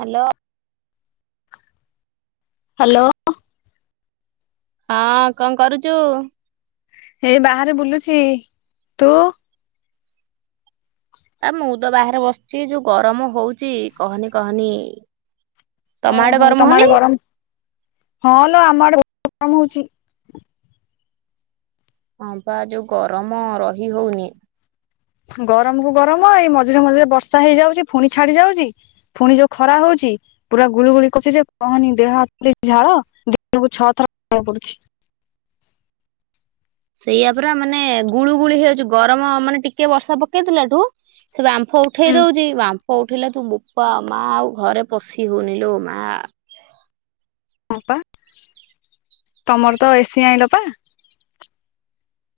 Hello. Hello. ଆ କଣ କରୁଚୁ? ଏଇ ବାହାରେ ବୁଲୁଚି। ତୁ ଆ ମୁଁ ତ ବାହାରେ ବସିଚି ଯୋଉ ଗରମ ହୋଉଚି କହନି କହନି। ତମ ଓହୋ ଗରମ ତମ ହଉନି? ଆଡେ ଗରମ ହଁ ଲୋ ଆମ ଆଡେ ବୋ ଗରମ ହୋଉଚି। ହଁ ପା ଯୋଉ ଗରମ ରହି ହୋଉନି। ଗରମ କୁ ଗରମ ଏଇ ମଝିରେ ମଝିରେ ବର୍ଷା ହେଇଯାଉଚି ପୁଣି ଛାଡି ଯାଉଚି ପୁଣି ଯୋଉ ଖରା ହୋଉ ଚି ପୁରା ଗୁଳି ଗୁଳି କରୁ ଯେ କହନି ଦେହ ହାତ ଖାଲି ଝାଳ ଦିନକୁ ଛଅ ଥର ପୋ [inaudible] ବାକୁ ପଡୁଚି। [inaudible] ସେଇଆ ପରା ମାନେ ଗୁଳୁ ଗୁଳି ହେଇଯାଉଚି ଗରମ ମାନେ ଟିକେ ବର୍ଷା ପକେଇ ଦେଲାଠୁ ସେ ବାମ୍ଫ ଉଠେଇ ହୁଁ ଦୋଉଚି ବା କୋଉଠି ହେଲା ତୁ ବୋପା ମା ଆଉ ଘରେ ପଶି ହୋଉନି ଲୋ ମା। ହଁ ପା ତମର ତ ଏସି ଆଇଁଲ ପା?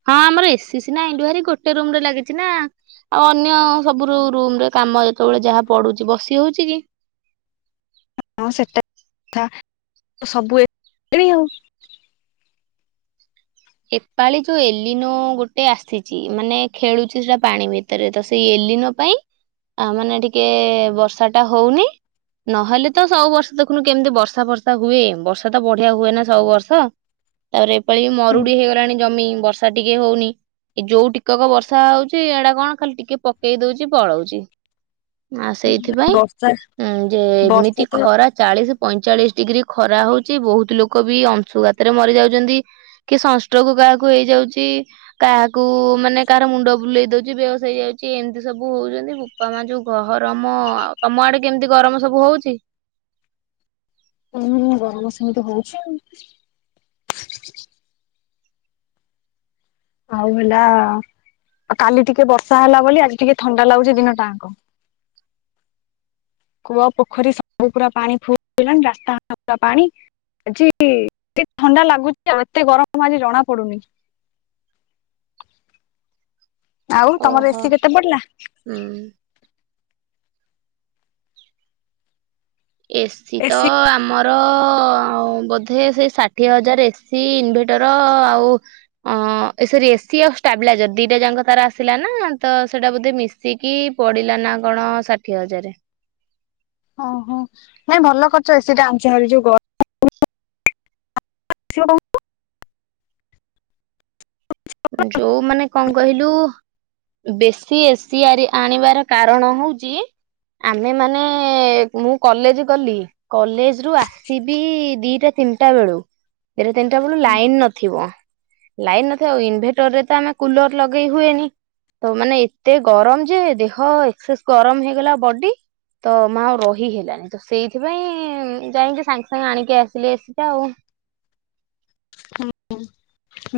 ହଁ ଆମର ଏସି ସିନା ଆଣିଲୁ ଭାରି ଗୋଟେ ରୁମରେ ଲାଗିଚି ନା। ଆଉ ଅନ୍ୟ ସବୁ ରୁମ୍ ରେ କାମ ଯେତେବେଳେ ଯାହା ପଡୁଚି ବସି ହୋଉଚି କି। [inaudible] ହଁ ସେଟା ସତ କଥା ସବୁ [inaudible] ଏପାଳି ଯୋଉ ଏଲିନୋ ଗୋଟେ ଆସିଚି ମାନେ ଖେଳୁଚି ସେଟା ପାଣି ଭିତରେ ତ ସେଇ ଏଲି ନୋ ପାଇଁ ଆ ମାନେ ଟିକେ ବର୍ଷା ଟା ହୋଉନି। ନହେଲେ ତ ସବୁ ବର୍ଷ ଦେଖୁନୁ କେମିତି ବର୍ଷା ଫର୍ଷା ହୁଏ। ବର୍ଷା ତ ବଢିଆ ହୁଏ ନା ସବୁ ବର୍ଷ। ତାପରେ ଏପାଳି ବି ମରୁଡି ହେଇଗଲାଣି ଜମି ବର୍ଷା ଟିକେ ହୋଉନି। ଯୋଉ ଟିକିକ ବର୍ଷା ହୋଉଚି ଏଇଟା କଣ ଖାଲି ଟିକେ ପକେଇ ଦୋଉଚି ପଳଉଚି। ଆ ସେଇଥିପାଇଁଁ ବର୍ଷା ଯେ ବର୍ଷା ଏମିତି ତ ଖରା ଚାଳିଶି ପଇଁଚାଳିଶି ଡିଗ୍ରୀ ଖରା ହୋଉଚି ବୋହୁତ ଲୋକ ବି ଅଂଶୁଘାତରେ ମରି ଯାଉଚନ୍ତି। କି ସଂସ୍ଟ ରୋଗ କାହାକୁ ହେଇଯାଉଚି କାହାକୁ ମାନେ କାହାର ମୁଣ୍ଡ ବୁଲେଇ ଦୋଉଚି ବେହସ ହେଇଯାଉଚି। କିଏ ଏମିତି ସବୁ ହୋଉଚନ୍ତି ବୁପା ମା ଯୋଉ ଗହରମ। ଆଉ ତମ ଆଡେ କେମିତି ଗରମ ସବୁ ହୋଉଚି। [inaudible] ଉଁ ଗରମ ସେମିତି ହଉଚି। ଆଉ ହେଲା ଆ କାଲି ଟିକେ ବର୍ଷା ହେଲା ବୋଲି ଆଜି ଟିକେ ଥଣ୍ଡା ଲାଗୁଚି ଦିନ ଟା ଆଙ୍କ। [inaudible] କୂଅ ପୋଖରୀ ସବୁ ପୁରା ପାଣି ଫୁଲାଣି ରାସ୍ତାଘାଟ ପୁରା ପାଣି। ଆଜି ଏତେ ଥଣ୍ଡା ଲାଗୁଚି ଆଉ ଏତେ ଗରମ ଆଜି ଜଣା ପଡ଼ୁନି। ଆଉ ତମର ଓହୋ। ଏସିି କେତେ ପଡ଼ିଲା। ହୁଁ। ଏସିି ତ ଏସି ଆମର ଆଉ ବୋଧେ ସେଇ ଷାଠିଏ ହଜାର ଏସି ଇନଭେଟର ଆଉ ଅ ଏ ସରି ଏ ଏସି ଆଉ ଷ୍ଟାବିଲାଇଜର ଦିଟା ଯାକ ତାର ଆସିଲା ନା ତ ସେଇଟା ବୋଧେ ମିଶିକି ପଡ଼ିଲାନ ନା କଣ ଷାଠିଏ ହଜାରେ। ଓହୋ ନାଇଁ ଭଲ କରିଚ ଏସି ଟା ଆଣିଚ ହରି ଯୋଉ ଗରମ [unintelligible] [unintelligible] ଯୋଉ ମାନେ କଣ କହିଲୁ। ବେଶି ଏସିଆରି ଆଣିବାର କାରଣ ହଉଚି ଆମେ ମାନେ ମୁଁ କଲେଜ ଗଲି କଲେଜ ରୁ ଆସିବି ଦିଟା ତିନିଟା ବେଳୁ, ଏବେ ତିନିଟା ବେଳୁ ଲାଇନ ନଥିବ। ଲାଇନ୍ ନଥିବ ଆଉଇନ୍ ଭେଟରରେ ତ ଆମେ କୁଲର ଲଗେଇ ହୁଏନି। ତ ମାନେ ଏତେ ଗରମ ଯେ ଦେହ ଏକ୍ସେସ ଗରମ ହେଇଗଲା ବଡି। ତ ମା ଆଉ ରହି ହେଲାନି ତ ସେଇଥିପାଇଁ ଯାଇକି ସାଙ୍ଗେ ସାଙ୍ଗେ ଆଣିକି ଆସିଲି ଏସିଟା ଆଉ [inaudible]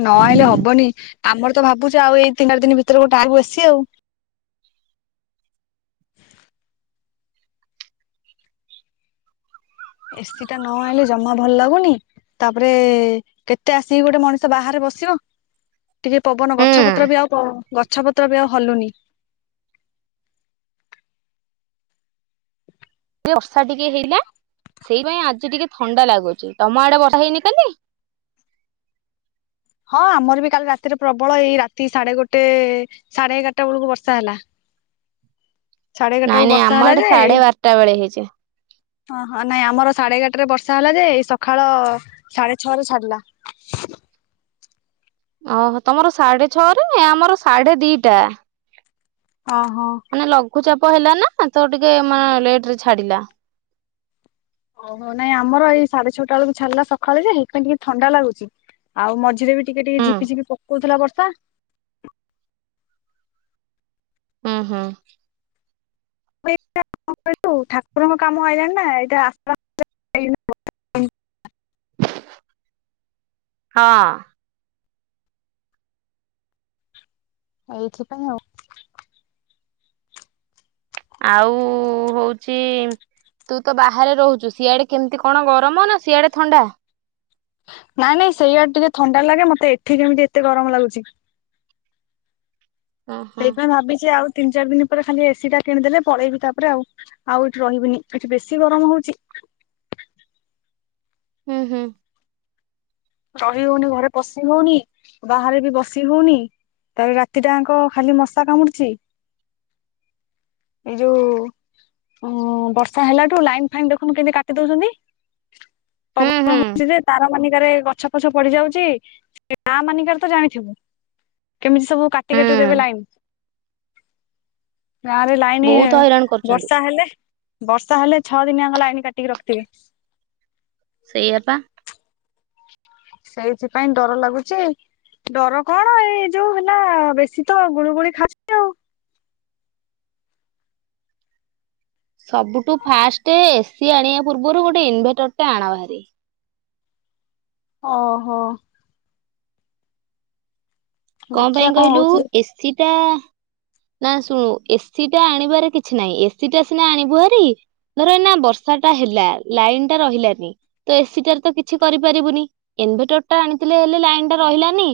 ନ ଆଇଲେ ହବନି। ଆମର ତ ଭାବୁଚୁ ଆଉ ଏଇ ତିନି ଚାରି ଦିନି ଭିତରେ ଗୋଟେ ଆଣିବୁ ଏସି। ଏସିି ଟା ନ ଆଣିଲେ ଜମା ଭଲ ଲାଗୁନି। ତାପରେ କେତେ ଆସିକି ଗୋଟେ ମଣିଷ ବାହାରେ ବସିବ? ଟିକେ ପବନ ଗଛ ପତ୍ର ହୁଁ ବି ଆଉ ପ ଗଛପତ୍ର ବି ଆଉ ହଲୁନି। ବର୍ଷା ଟିକେ ହେଲେ ସେଇ ବା ଆଜି ଟିକେ ଥଣ୍ଡା ଲାଗୁଚି ତମ ଆଡେ ବର୍ଷାହେଇନି କାଲି? [inaudible] ହଁ ଆମର ବି କାଲି ରାତିରେ ପ୍ରବଳ ଏଇ ରାତି ସାଢେ ଗୋଟେ ସାଢେ ଏଗାରଟା ବେଳକୁ ବର୍ଷା ହେଲା। ସାଢେ ଏଗାରଟା ନାଇଁ ବେଳକୁ ନାଇଁ ବର୍ଷା ଆମ ହେଲା ଆଡେ ଯେ ସାଢ଼େ ବାରଟା ବେଳେ ହେଇଚି। ହଁ ହଁ ନାଇଁ ଆମର ସାଢେ ଏଗାରଟାରେ ବର୍ଷା ହେଲା ଯେ ସକାଳ ସାଢେ ଛଅ ରେ ସରଲା। [inaudible] ଓହୋ ତମର ସାଢେ ଛଅରେ ଆମର ସାଢେ ଦିଟା ଓହୋ। ମାନେ ଲଘୁଚାପ ହେଲା ନା ତ ଟିକେ ମା ଲେଟ ରେ ଛାଡିଲା। ଓ ହୋ ନାଇଁ ଆମର ଏଇ ସାଢେ ଛଅଟା ବେଳକୁ ଛାଡିଲା ସକାଳେ ଯେ ହାଲକା ଟିକେ ଥଣ୍ଡା ଲାଗୁଛି। ଆଉ ମଝିରେ ବି ଟିକେ ଟିକେ ହୁଁ ଝିପି ଝିପି ପକଉଥିଲା ବର୍ଷା। ଅ ହଁ। [unintelligible] ଠାକୁରଙ୍କ କାମ ଆଇଲାଣିି ନା ଏଇଟା ଆସ୍ତ ଆସ୍ତେ [unintelligible] ହଁ। ଏଇଥିପାଇଁ ଆଉ। ଆଉ ହଉଚି ତୁ ତ ବାହାରେ ରହୁଚୁ ସିଆଡେ କେମିତି କଣ ଗରମ ନା ସିଆଡେ ଥଣ୍ଡା? ନାଇଁ ନାଇଁ ସେଇଆଡେ ଟିକେ ଥଣ୍ଡା ଲାଗେ ମତେ ଏଠି କେମିତି ଏତେ ଗରମ ଲାଗୁଚି। ଓହୋ ସେଇ ପାଇଁ ଭାବିଚି ଆଉ ତିନି ଚାରି ଦିନ ପରେ ଖାଲି ଏସି ଟା କିଣିଦେଲେ ପଳେଇବି ତାପରେ ଆଉ ଆଉ ଏଠି ରହିବିନି ଏଠି ବେଶୀ ଗରମ ହଉଚି। [inaudible] ହୁଁ ହୁଁ। ରହି ହଉନି ଘରେ ପଶି ହଉନି ବାହାରେ ବି ବସି ହଉନି। ତାାର ରାତିଟାଙ୍କ ଖାଲି ମଶା କାମୁଡୁଛି [unintelligible] ଏ ଯୋଭ ଓ ବର୍ଷା ହେଲାଠୁ ଲାଇନ୍ ଫାଇନ୍ ଦେଖନ୍ତୁ କେମିତି କାଟି ଦଉଛନ୍ତି ହୁଁ ପବ ହୁଁ ହଉଛି ଯେ ତାର ମାନିକାରେ ଗ ପଛ ପଛ ପଡି ଯାଉଛି ଗା ମାନଙ୍କରେ ତ ଜାଣିଥିବୁ କେମିତି ସବୁ କାଟି କାଟି ଦେବେ ହୁଁ ଲାଇନ ଗାଁ ରେ ଲାଇନ ବହୁତ ହଇରାଣ କରୁଛନ୍ତି। ବର୍ଷା ହେଲେ ବର୍ଷା ହେଲେ ଛଅ ଦିନିଆ ଙ୍କ ଲାଇନ କାଟିକି ରଖିଥିବେ। ସେଇଆପା। ସେଇଥିପାଇଁ ଡର ଲାଗୁଛି। ଡର କଣ ଏଇ ଯୋଉ ହେଲା ବେଶୀ ତ ଗୁଳୁ ଗୁଳି ଖାଉଛି ଆଉ ସବୁଠୁ ଫାଷ୍ଟ ଏସି ଆଣିବା ପୂର୍ବରୁ ଗୋଟେ ଇନଭେଟର ଟେ ଆଣ ଭାରି ଓ ହୋ। କଣ ଦେଖିବା ପାଇଁ କହିଲୁ ହଉଛି ଏସିଟା? ନା ଶୁଣୁ ଏସିି ଟା ଆଣିବାର କିଛି ନାହିଁ ଏସି ଟା ସିନା ଆଣିବୁ ଭରି ଧର ନା ବର୍ଷା ଟା ହେଲା ଲାଇନ ଟା ରହିଲାନି ତ ଏସି ଟାରେ ତ କିଛି କରିପାରିବୁନି ଇନ୍‌ଭେଟର ଟା ଆଣିଥିଲେ ହେଲେ ଲାଇନ ଟା ରହିଲାନି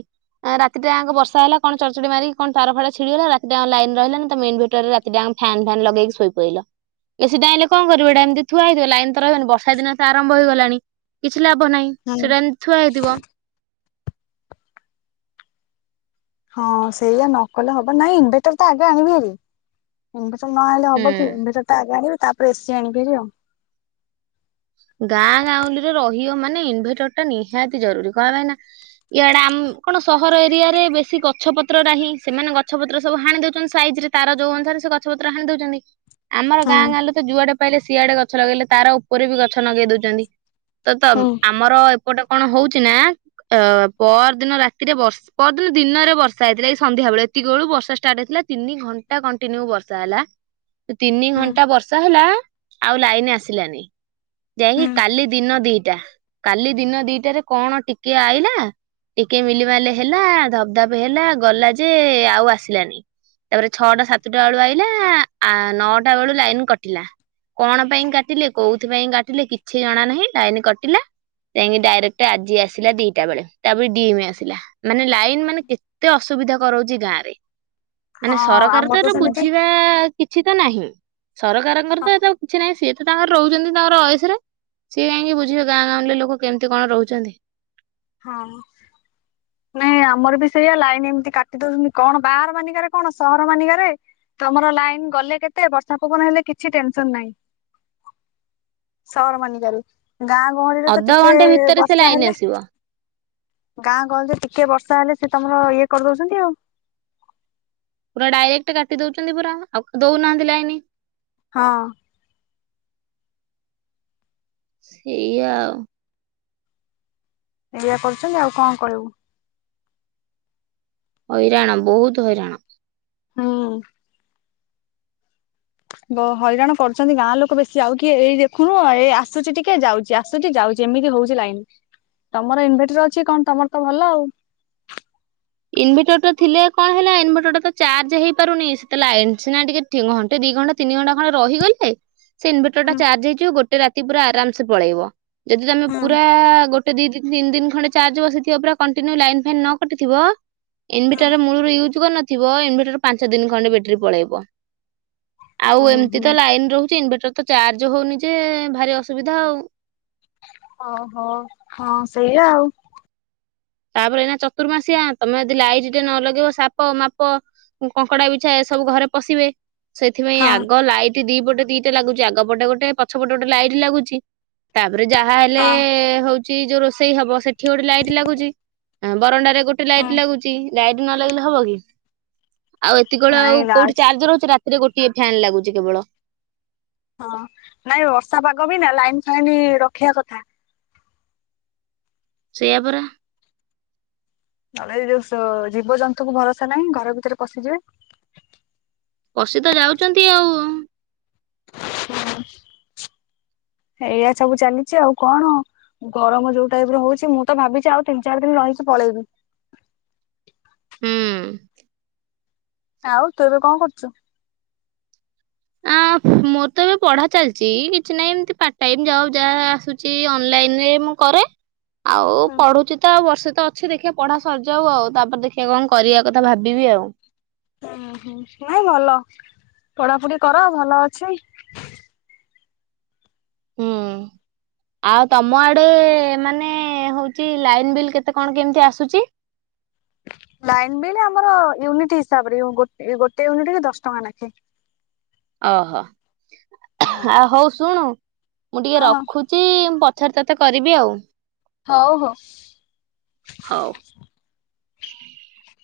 ରାତିରୋଙ୍କ ବର୍ଷା ହେ କଣ ଚଢଚଢଡି ମାରି କଣ ତାର ଫଡା ଛିଡିଗଲା ଲାଇନ ରହିଲା ନା ତମ ଇନଭର୍ଟରରେ ରାତି ଫ୍ୟାନ୍ ଫନ୍ ଲଗେଇ ଶୋଇ ପଇଲ? ଏସିଟା ଆଇଁଲେ କଣ କରିବ ଏଟା ଏମିତି ଥୁଆଇଥିବ ଲାଇନ ତ ରହିବନି ବର୍ଷା ଦିନ ଆରଭ ହେଇଗଲାଣି କିଛି କିଛି ଲାଭ ନାହିଁ ହୁଁ ସେଟା ଏମିତି ଥୁଆ ହୋଇଥିବ। ହଁ ସେଇଆ ନ କଲେ ହବ ନାଇଁ ଇନଭଟର ତ ଆଗେ ଆଣିବି। ନହେଲେ ହବ କି ହୁଁ। ଇନ୍‌ଭଟର ଆଗେ ଆଣିବ ତାପରେ ଏସି ଆଣିବିରି ଆଉ? ଗାଁ ଗାଉଁଳିରେ ରହିବ ମାନେ ଇନଭେଟର ଟା ନିହାତି ଜରୁରୀ କଣ ପାଇଁନା ଇଆଡା ଆମ କଣ ସହର ଏରିଆ ରେ ବେଶୀ ଗଛ ପତ୍ର ନାହିଁ ସେମାନେ ଗଛପତ୍ର ସବୁ ହାଣି ଦଉଛନ୍ତି ସାଇ ତାର ଯୋଉ ଅନୁସାରେ ସେ ଗଛପତ୍ର ହାଣି ଦଉଛନ୍ତି। ଆମର ହୁଁ ଗାଁ ଗାଁରେ ତ ଯୁଆଡେ ପାଇଲେ ସିଆଡେ ଗଛ ଲଗେଇଲେ ତାର ଉପରେ ବି ଗଛ ଲଗେଇ ଦଉଛନ୍ତି। ତ ତ ହୁଁ। ଆମର ଗଟେ କଣ ହଉଛି ନା ଅ ପରଦିନ ରାତିରେ ବର୍ଷା ପରଦିନ ଦିନରେ ବର୍ଷା ହେଇଥିଲା ଏଇ ସନ୍ଧ୍ୟା ସେବେଳେ ଏତିକି ବଳୁ ବର୍ଷା ଷ୍ଟାର୍ଟ ହେଥିଲା ତିନି ଘଣ୍ଟା କଣ୍ଟିନ୍ୟୁ ବର୍ଷା ହେଲା। ତିନି ହୁଁ। ଘଣ୍ଟା ବର୍ଷା ହେଲା ଆଉ ଲାଇନ ଆସିଲାନି? ଯାଇକି ହୁଁ କାଲି ଦିନ ଦିଟା କାଲି ଦିନ ଦିଟାରେ କଣ ଟିକେ ଆଇଲା ଟିକେ ମିଲିମାଲି ହେଲା ଧବ ଧପ ହେଲା ଗଲା ଯେ ଆଉ ଆସିଲାନି। ତାପରେ ଛଅଟା ସାତଟା ବେଳୁ ଆଇଲା ଆ ନଅଟା ବେଳୁ ଲାଇନ କଟିଲା। କଣ ପାଇଁ କାଟିଲେ କୋଉଥି ପାଇଁ କାଟିଲେ କିଛି ଜଣା ନାହିଁ ନାଇନି କାଟିଲା? ଯାଇକି ଡାଇରେକ୍ଟ ଆଜି ଆସିଲା ଦିଟା ବେଳେ ତାପରେ ଡିମ ଆସିଲା ମାନେ ଲାଇନ୍ ମାନେ କେତେ ଅସୁବିଧା ସୁବିଧା କରାଉଛି ଗାଁରେ ମାନେ ହଁ ସରକାର ଆମର ତ ଏ ସେମିତି ବୁଝିବା କିଛି ତ ନାହିଁ? ସରକାରଙ୍କର ତ ଏ କିଛି ନାହିଁ ସିଏ ତ ତାଙ୍କର ରହୁଛନ୍ତି ତାଙ୍କର ସିଏ କାହିଁକି ବୁଝିବେ ଗାଁ ଗାଁରେ ଲୋକ କେମିତି କଣ ରହୁଛନ୍ତି? ହଁ। ନାଇଁ ଆମର ବି ସେଇଆ ଲାଇନ ଏମିତି କାଟି ଦଉଛନ୍ତି କଣ ବାହାର ମାନିକାରେ କଣ ସହର ମାନିକାରେ ତମର ଲାଇନ ଗଲେ କେତେ ବର୍ଷା ପବନ ହେଲେ କିଛି ଟେନସନ ନାହିଁ। ସହର ମାଲିକାରୁ ଗାଁ ଗହଳିରେ ତ ଟିକେ ଅଧଘଣ୍ଟେ ଭିତରେ ସେ ବର୍ଷା ଲାଇନ ହେଲେ ଆସିବ ଗାଁ ଗହଲରେ ଟିକେ ବର୍ଷା ହେଲେ ସେ ତମର ଇଏ କରିଦଉଛନ୍ତି ଆଉ, ପୁରା ଡାଇରେକ୍ଟ କାଟି ଦଉଛନ୍ତି ପୁରା ଆଉ ଦଉନାହାନ୍ତି ଲାଇନ? ହଁ। ସେଇଆ ଆଉ। ଏଇଆ କରୁଛନ୍ତି ଆଉ କଣ କହିବୁ? ହଇରାଣ ବହୁତ ହଇରାଣ। ହୁଁ। ବ ହଇରାଣ କରୁଛନ୍ତି ଗାଁ ଲୋକ ବେଶୀ ଆଉ କିଏ ଏଇ ଦେଖୁନୁ ଏଇ ଆସୁଛି ଟିକେ ଯାଉଛି ଆସୁଛି ଯାଉ ଏମିତି ହଉଛି ଲାଇନ ତମର ଇନଭେଟର ଅଛି କଣ ତମର ତ ଭଲ ଆଉ? ଇନଭେଟର ଟା ଥିଲେ କଣ ହେଲା ଇନଭର୍ଟର ଟା ତ ଚାର୍ଜ ହେଇପାରୁନି ସେତେ ଲାଇନ୍ଟା ଘଣ୍ଟେ ଦୁଇଘଣ୍ଟେ ଦି ଘଣ୍ଟା ତିନି ଘଣ୍ଟା ଖଣ୍ଡେ ରହିଗଲେ ସେ ଇନଭଟର ଟା ହୁଁ ଚାର୍ଜ ହେଇଯିବ ଗୋଟେ ରାତି ପୁରା ଆରାମ ସେ ପଳେଇବ ଯଦି ତମେ ହୁଁ ପୁରା ଗୋଟେ ଦୁଇ, ତିନି, ଦିନ ଖଣ୍ଡେଚାର୍ଜ ବସେଇଥିବ ପୁରା କଣ୍ଟିନିଉ ଲାଇନ୍ ଫାଇନ୍ ନ କଟିଥିବ ହୁଁ। ଇନଭେଟର ମୂଳରୁ ୟୁଜ୍ କରିନଥିବ ଇନଭେଟର ପାଞ୍ଚ ଦିନ ଖଣ୍ଡେ ବ୍ୟାଟେରୀ ପଳେଇବ। ଆଉ ହୁଁ ଏମିତି ହୁଁ ତ ଲାଇନ ରହୁଛି ଇନଭଟର ତ ଚାର୍ଜ ହଉନି ଯେ ଭାରି ଅସୁବିଧା ଆଉ? ଓହୋ ହଁ ସେଇଆ ଆଉ। ତାପରେ ଏଇନା ଚତୁର୍ମାସିଆ ତମେ ଯଦି ଲାଇଟ୍ ଟେ ନ ଲଗେଇବ ସାପ ମାପ କଙ୍କଡା ବିଛା ଏ ସବୁ ଘରେ ପଶିବେ ସେଥିପାଇଁ ହଁ ଆଗ ଲାଇଟ୍ ଦି ପଟେ ଦିଟା ଲାଗୁଛି ଆଗପଟେ ଗୋଟେ ପଛପଟେ ଗୋଟେ ଲାଇଟ୍ ଲାଗୁଛି ତା ତାପରେ ଯାହା ହେଲେ ହଁ ହଉଛି ଯୋଉ ରୋଷେଇ ହବ ସେଠି ଗୋଟେ ଲାଇଟ ଲାଗୁଛି ବରଣ୍ଡାରେ। ଗୋଟେ ହୁଁ। ଲାଇଟ ଲାଗୁଛି, ଲାଇଟ ନ ଲାଗିଲେ ହବ କି? ଆଉ ଏତିକଳେ ଆଉ ନାଇଁ ରାଜ କୋଉଠି ଚାର୍ଜର ହଉଛି ରାତି। ରେ ଗୋଟିଏ ଫ୍ୟନ୍ ଲାଗୁଛି କେବଳ। ହଁ ନାଇଁ ବର୍ଷା ପାଗ ବି ନା ଲାଇନ ଫାଇନ୍ ରଖିବା କଥା। ସେଆ ପରା। ନହେଲେ ଏ ଯୋଉ ଜୀବଜନ୍ତୁ କୁ ଭରସା ନାହିଁ ଘର ଭିତରେ ପଶିଯିବେ। ପସି ତ ଯାଉଛନ୍ତି ଆଉ। [inaudible] ଏଇଆ ସବୁ ଚାଲିଛି ଆଉ କଣ? ଗରମ ଯୋଉ ଟାଇପ ର ହଉଛି ମୁଁ ତ ଭାବିଛି ଆଉ ତିନି ଚାରି ଦିନ ରହିକି ପଳେଇବି। ହୁଁ। ଆଉ ତୁ ଏବେ କଣ କରୁଛୁ? ଆ ମୋର ତ ଏବେ ପଢା ଚାଲିଛି, କିଛି ନାହିଁ ଏମତି ପାର୍ଟ ଟାଇମ ଯା ଯାହା ଆସୁଛି ଅନଲାଇନ ମୁଁ କରେ ଆଉ ହୁଁ ପଢୁଛି ତ ଆଉ ବର୍ଷେ ତ ଅଛି ଦେଖିବା ପଢା ସରିଯାଉ, ଆଉ ତାପରେ ଦେଖିବା କଣ କରିବା କଥା ଭାବିବି ଆଉ? ହୁଁ ହୁଁ ନାଇଁ ଭଲ ପଢାପଢି କର ଭଲ ଅଛି। ହୁଁ। ଆଉ ତମ ଆଡେ ମାନେ ହଉଛି ଲାଇନ ବିଲ୍ କେତେ କଣ କେମିତି ଆସୁଛି? [inaudible] ଲାଇନ ବିଲ୍ ଆମର ୟୁନିଟ ହିସାବରେ ଗୋଟେ ୟୁନିଟ କି ଦଶ ଟଙ୍କା ନାଖେ। ଓହୋ ଆ ହଉ ଶୁଣୁ ମୁଁ ଟିକେ ହଁ ରଖୁଛି। ପଛରେ ତତେ କରିବି ଆଉ। ହଉ ହଉ। ହଉ। [inaudible]